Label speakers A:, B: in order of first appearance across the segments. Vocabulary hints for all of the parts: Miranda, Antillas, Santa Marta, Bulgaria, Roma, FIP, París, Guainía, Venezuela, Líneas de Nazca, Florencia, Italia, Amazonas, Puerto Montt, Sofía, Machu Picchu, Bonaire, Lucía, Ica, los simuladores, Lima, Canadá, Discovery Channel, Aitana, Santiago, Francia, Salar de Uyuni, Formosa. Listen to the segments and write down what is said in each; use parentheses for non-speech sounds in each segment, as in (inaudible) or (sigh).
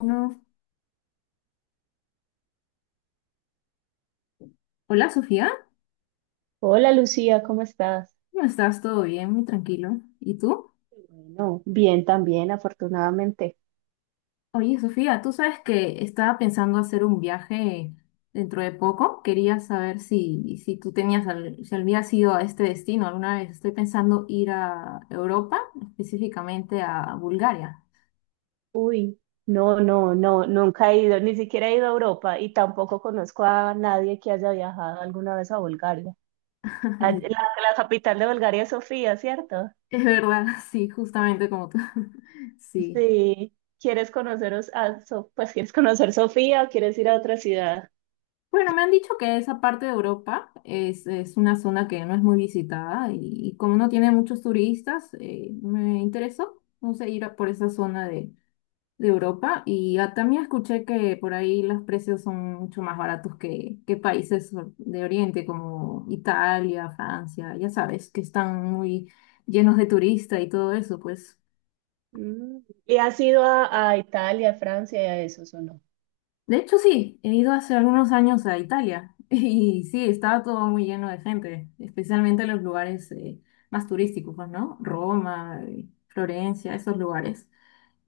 A: No. Hola Sofía,
B: Hola Lucía, ¿cómo estás?
A: ¿cómo estás? ¿Todo bien? Muy tranquilo. ¿Y tú?
B: Bueno, bien también, afortunadamente.
A: Oye Sofía, tú sabes que estaba pensando hacer un viaje dentro de poco. Quería saber si tú tenías, si habías ido a este destino alguna vez. Estoy pensando ir a Europa, específicamente a Bulgaria.
B: Uy, no, no, no, nunca he ido, ni siquiera he ido a Europa y tampoco conozco a nadie que haya viajado alguna vez a Bulgaria. A- La,
A: (laughs)
B: la capital de Bulgaria es Sofía, ¿cierto?
A: Es verdad, sí, justamente como tú. (laughs) Sí.
B: Sí. ¿Quieres conoceros a, pues quieres conocer Sofía o quieres ir a otra ciudad?
A: Bueno, me han dicho que esa parte de Europa es una zona que no es muy visitada y como no tiene muchos turistas, me interesó, no sé, ir a por esa zona de Europa y también escuché que por ahí los precios son mucho más baratos que países de Oriente como Italia, Francia, ya sabes, que están muy llenos de turistas y todo eso, pues.
B: Mm, ¿Y has ido a Italia, Francia y a esos o no?
A: De hecho, sí, he ido hace algunos años a Italia (laughs) y sí, estaba todo muy lleno de gente, especialmente los lugares más turísticos, pues, ¿no? Roma, Florencia, esos lugares.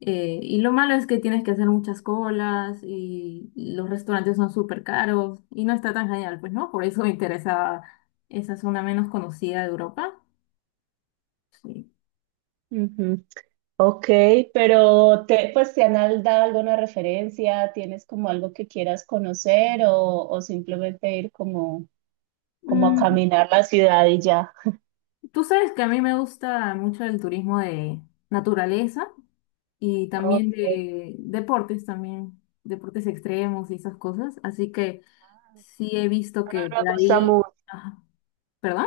A: Y lo malo es que tienes que hacer muchas colas y los restaurantes son súper caros y no está tan genial, pues, ¿no? Por eso me interesaba esa zona menos conocida de Europa. Sí.
B: Ujú. Ok, pero te, pues te han dado alguna referencia, tienes como algo que quieras conocer o simplemente ir como, como a
A: Mm,
B: caminar la ciudad y ya.
A: tú sabes que a mí me gusta mucho el turismo de naturaleza. Y
B: Ok.
A: también de deportes también, deportes extremos y esas cosas. Así que sí he visto
B: Ah,
A: que
B: me
A: por
B: gusta
A: ahí,
B: mucho.
A: ajá, ¿perdón?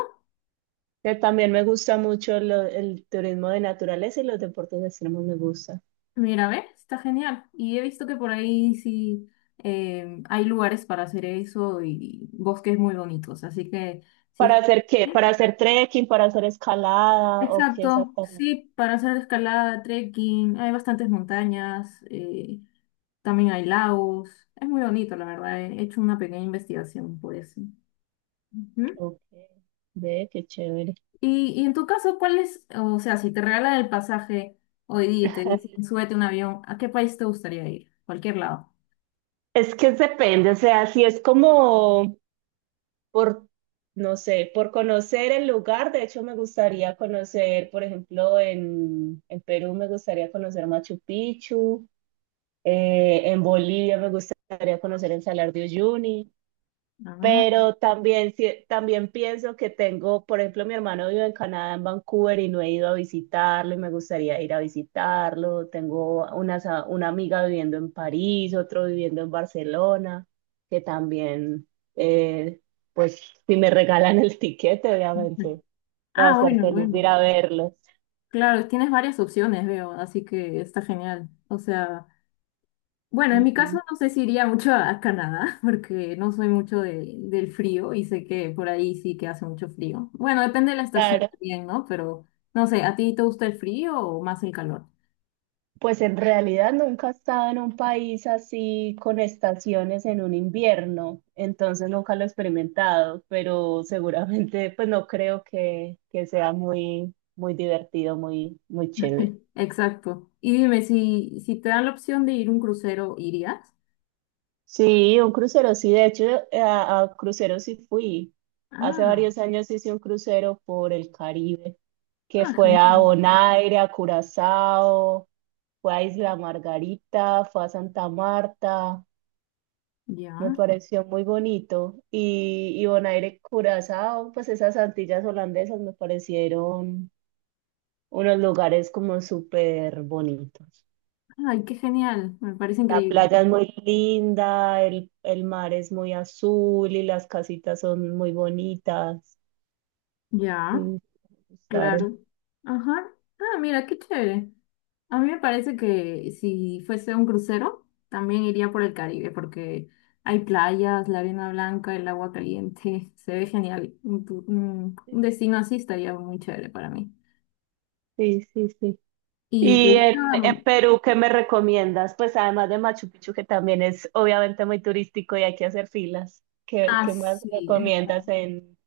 B: También me gusta mucho el turismo de naturaleza y los deportes extremos me gustan.
A: Mira, ve, está genial. Y he visto que por ahí sí hay lugares para hacer eso y bosques muy bonitos. Así que sí es
B: ¿Para
A: que...
B: hacer qué? ¿Para
A: sí,
B: hacer trekking? ¿Para hacer escalada? ¿O qué
A: exacto,
B: exactamente?
A: sí, para hacer escalada, trekking, hay bastantes montañas, también hay lagos, es muy bonito, la verdad, he hecho una pequeña investigación por eso. Ujú.
B: Ok, ve, qué chévere.
A: Y en tu caso, ¿cuál es, o sea, si te regalan el pasaje hoy día y te
B: (laughs)
A: dicen, súbete a un avión, ¿a qué país te gustaría ir? Cualquier lado.
B: Es que depende, o sea, si es como por, no sé, por conocer el lugar. De hecho, me gustaría conocer, por ejemplo, en Perú me gustaría conocer Machu Picchu, en Bolivia me gustaría conocer el Salar de Uyuni.
A: Ah,
B: Pero también, también pienso que tengo, por ejemplo, mi hermano vive en Canadá, en Vancouver, y no he ido a visitarlo y me gustaría ir a visitarlo. Tengo una, una amiga viviendo en París, otro viviendo en Barcelona, que también, eh, pues, si me regalan el (laughs) tiquete,
A: (laughs) ujú.
B: obviamente, va a
A: Ah,
B: ser
A: bueno,
B: feliz de
A: bueno.
B: ir a verlos.
A: Claro, tienes varias opciones, veo, así que está genial. O sea, bueno, en mi caso
B: Ujú.
A: no sé si iría mucho a Canadá, (laughs) porque no soy mucho de- del frío y sé que por ahí sí que hace mucho frío. Bueno, depende de la estación
B: Claro.
A: también, ¿no? Pero no sé, ¿a ti te gusta el frío o más el calor?
B: Pues en realidad nunca he estado en un país así con estaciones en un invierno, entonces nunca lo he experimentado, pero seguramente pues no creo que sea muy, muy divertido, muy, muy chévere.
A: Exacto. Y dime, si te dan la opción de ir a un crucero, ¿irías?
B: Sí, un crucero, sí, de hecho a cruceros sí fui.
A: Ah,
B: Hace
A: no.
B: varios años hice un crucero por el Caribe, que
A: Ah,
B: fue a
A: genial.
B: Bonaire, a Curazao, fue a Isla Margarita, fue a Santa Marta. Me
A: Ya.
B: pareció muy bonito. Y Bonaire, Curazao, pues esas Antillas holandesas me parecieron unos lugares como súper bonitos.
A: Ay, qué genial. Me parece
B: La
A: increíble.
B: playa es muy linda, el mar es muy azul y las casitas son muy bonitas. Sí,
A: Ya,
B: me gustaron.
A: claro. Ajá. Ah, mira, qué chévere. A mí me parece que si fuese un crucero, también iría por el Caribe, porque hay playas, la arena blanca, el agua caliente. (laughs) Se ve genial. Un destino así estaría muy chévere para mí.
B: Sí, sí, sí.
A: ¿Y te
B: Y
A: gusta?
B: en Perú, ¿qué me recomiendas? Pues además de Machu Picchu, que también es obviamente muy turístico y hay que hacer filas. ¿Qué,
A: Ah,
B: qué más
A: sí.
B: recomiendas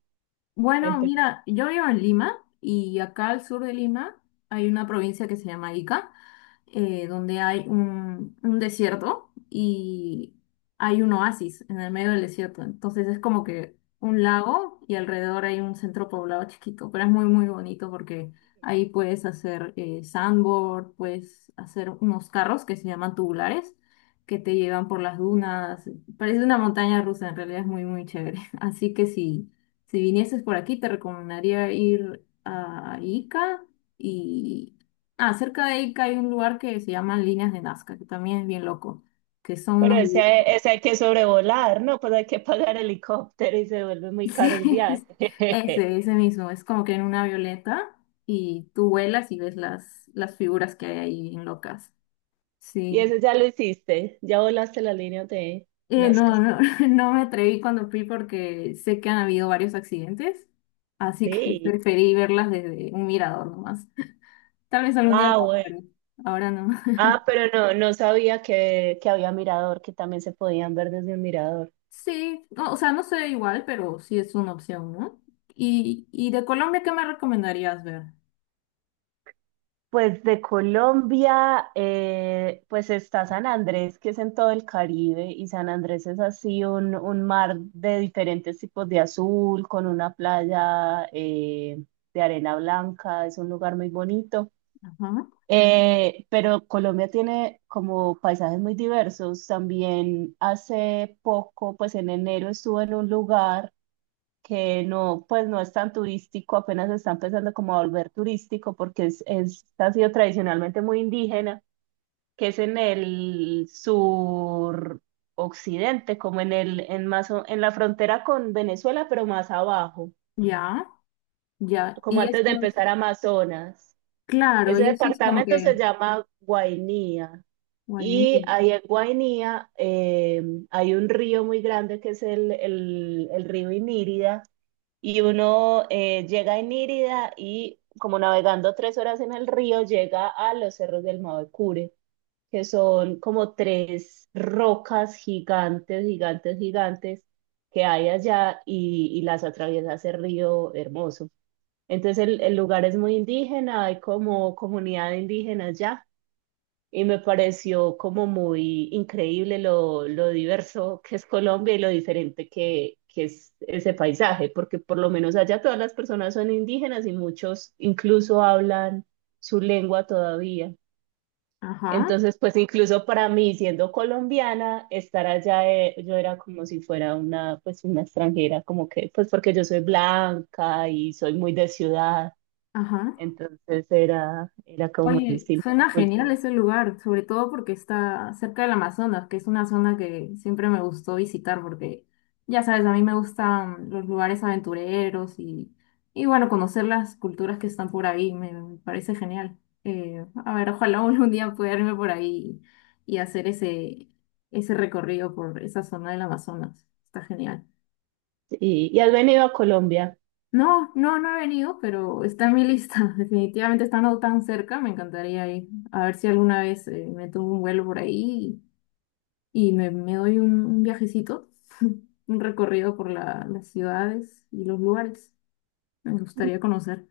B: en
A: Bueno,
B: Perú?
A: mira, yo vivo en Lima y acá al sur de Lima hay una provincia que se llama Ica donde hay un desierto y hay un oasis en el medio del desierto. Entonces es como que un lago y alrededor hay un centro poblado chiquito, pero es muy, muy bonito porque ahí puedes hacer sandboard, puedes hacer unos carros que se llaman tubulares, que te llevan por las dunas. Parece una montaña rusa, en realidad es muy, muy chévere. (laughs) Así que si vinieses por aquí, te recomendaría ir a Ica, y, ah, cerca de ahí que hay un lugar que se llama Líneas de Nazca, que también es bien loco, que son
B: Pero
A: unos...
B: ese,
A: (laughs)
B: ese hay que sobrevolar, ¿no? Pues hay que pagar helicóptero y se vuelve muy caro el
A: Sí,
B: viaje.
A: ese, ese
B: (laughs)
A: mismo, es como que en una violeta y tú vuelas y ves las figuras que hay ahí bien locas.
B: Y
A: Sí.
B: eso ya lo hiciste, ya volaste la línea de
A: Eh, no,
B: Nazca.
A: no, (laughs) no me atreví cuando fui porque sé que han habido varios accidentes, así que (laughs)
B: Sí.
A: preferí verlas desde un mirador nomás. Tal vez algún día
B: Ah,
A: lo haga,
B: bueno.
A: pero ahora no.
B: Ah, pero no, no sabía que había mirador, que también se podían ver desde un mirador.
A: Sí, no, o sea, no sé igual, pero sí es una opción, ¿no? Y de Colombia, ¿qué me recomendarías ver?
B: Pues de Colombia, pues está San Andrés, que es en todo el Caribe, y San Andrés es así un mar de diferentes tipos de azul, con una playa de arena blanca, es un lugar muy bonito.
A: Ajá.
B: Pero Colombia tiene como paisajes muy diversos. También hace poco, pues en enero estuve en un lugar que no, pues no es tan turístico, apenas se está empezando como a volver turístico porque es, ha sido tradicionalmente muy indígena, que es en el sur occidente, como en el, en más, en la frontera con Venezuela, pero más abajo,
A: Ya, ya.
B: como
A: Y
B: antes
A: eso
B: de
A: es,
B: empezar Amazonas.
A: claro,
B: Ese
A: y eso es como
B: departamento se
A: que,
B: llama Guainía.
A: guainí.
B: Y ahí en Guainía hay un río muy grande que es el río Inírida y uno llega en Írida y como navegando 3 horas en el río, llega a los cerros del Mavecure, que son como tres rocas gigantes, gigantes, gigantes que hay allá y las atraviesa ese río hermoso. Entonces el lugar es muy indígena, hay como comunidad indígena allá y me pareció como muy increíble lo diverso que es Colombia y lo diferente que es ese paisaje, porque por lo menos allá todas las personas son indígenas y muchos incluso hablan su lengua todavía.
A: Ajá,
B: Entonces, pues incluso para mí, siendo colombiana, estar allá, yo era como si fuera una, pues una extranjera, como que, pues porque yo soy blanca y soy muy de ciudad,
A: ajá.
B: entonces era, era como muy
A: Oye,
B: distinta la
A: suena genial
B: cultura.
A: ese lugar, sobre todo porque está cerca del Amazonas, que es una zona que siempre me gustó visitar porque, ya sabes, a mí me gustan los lugares aventureros y bueno, conocer las culturas que están por ahí, me parece genial. A ver, ojalá (laughs) algún día pueda irme por ahí y, hacer ese, ese recorrido por esa zona del Amazonas. Está genial.
B: Y has venido a Colombia.
A: No, no, no he venido, pero está en mi lista. (laughs) Definitivamente estando tan cerca, me encantaría ir. A ver si alguna vez me tomo un vuelo por ahí y, me doy un viajecito, (laughs) un recorrido por las ciudades y los lugares. Me gustaría conocer.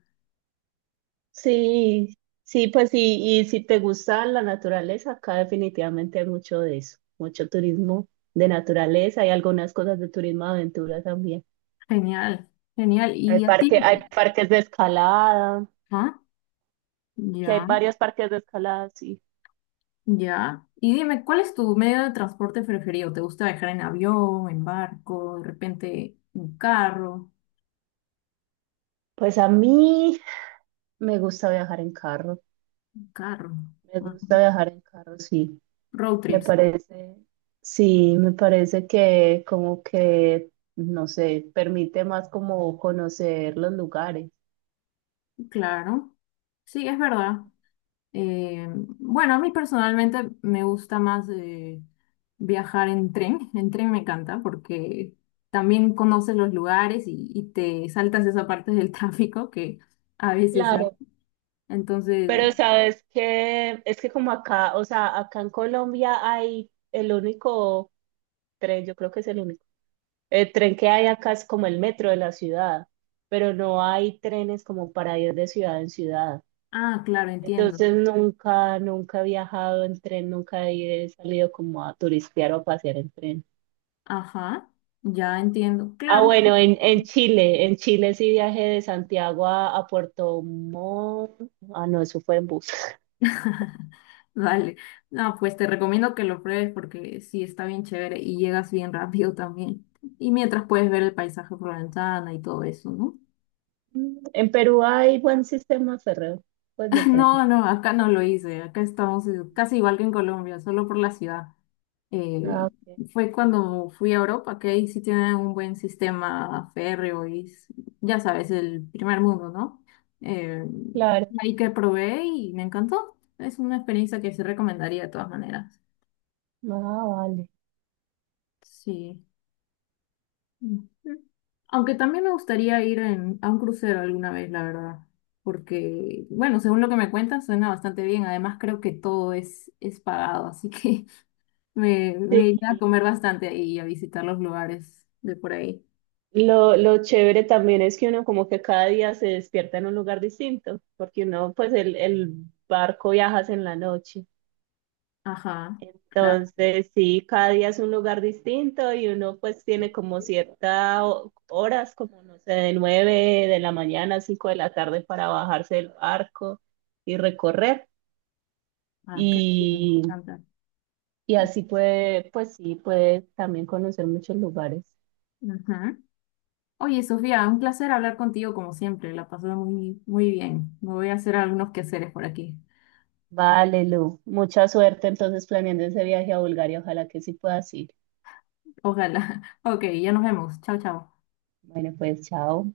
B: Sí, sí, pues sí, y si te gusta la naturaleza, acá definitivamente hay mucho de eso, mucho turismo de naturaleza, hay algunas cosas de turismo de aventura también.
A: Genial, genial.
B: Hay
A: ¿Y a
B: parque, hay
A: ti?
B: parques de escalada,
A: ¿Ah?
B: que hay
A: Ya,
B: varios parques de escalada, sí.
A: ya. Y dime, ¿cuál es tu medio de transporte preferido? ¿Te gusta viajar en avión, en barco, de repente un carro?
B: Pues a mí me gusta viajar en carro,
A: Un carro.
B: me
A: Ajá.
B: gusta viajar en carro, sí.
A: Road
B: Me
A: trips.
B: parece, sí, me parece que como que, no sé, permite más como conocer los lugares.
A: Claro, sí, es verdad. Eh, bueno, a mí personalmente me gusta más viajar en tren. En tren me encanta porque también conoces los lugares y te saltas esa parte del (laughs) tráfico que a veces hay.
B: Claro.
A: Entonces,
B: Pero sabes que es que como acá, o sea, acá en Colombia hay el único tren, yo creo que es el único, el tren que hay acá es como el metro de la ciudad, pero no hay trenes como para ir de ciudad en ciudad.
A: ah, claro, entiendo.
B: Entonces nunca, nunca he viajado en tren, nunca he salido como a turistear o a pasear en tren.
A: Ajá, ya entiendo.
B: Ah,
A: Claro,
B: bueno, en Chile sí viajé de Santiago a Puerto Montt. Ah, no, eso fue en bus.
A: (laughs) vale. No, pues te recomiendo que lo pruebes porque sí está bien chévere y llegas bien rápido también. Y mientras puedes ver el paisaje por la ventana y todo eso, ¿no?
B: En Perú hay buen sistema férreo, pues de
A: (laughs)
B: tren.
A: No, no, acá no lo hice. Acá estamos casi igual que en Colombia, solo por la ciudad.
B: Ah,
A: Eh,
B: ok,
A: fue cuando fui a Europa, que ahí sí tienen un buen sistema férreo ya sabes, el primer mundo, ¿no? Eh,
B: claro.
A: ahí que probé y me encantó. Es una experiencia que sí recomendaría de todas maneras.
B: Ah, vale.
A: Sí. Ujú. Aunque también me gustaría ir a un crucero alguna vez, la verdad. Porque, bueno, según lo que me cuentas, suena bastante bien. Además, creo que todo es pagado, así que (laughs) me iría a
B: Sí,
A: comer bastante ahí y a visitar los lugares de por ahí.
B: lo chévere también es que uno como que cada día se despierta en un lugar distinto, porque uno, pues el barco viajas en la noche.
A: Ajá, claro.
B: Entonces, sí, cada día es un lugar distinto y uno pues tiene como ciertas horas, como no sé, de 9 de la mañana a 5 de la tarde para bajarse del barco y recorrer.
A: Ah, qué rico,
B: y
A: me encanta.
B: Y así puede, pues sí, puede también conocer muchos lugares.
A: Ujú. Oye, Sofía, un placer hablar contigo como siempre. La pasé muy, muy bien. Me voy a hacer algunos quehaceres por aquí.
B: Vale, Lu, mucha suerte entonces planeando ese viaje a Bulgaria. Ojalá que sí puedas ir.
A: Ojalá. (laughs) Ok, ya nos vemos. Chao, chao.
B: Bueno, pues chao.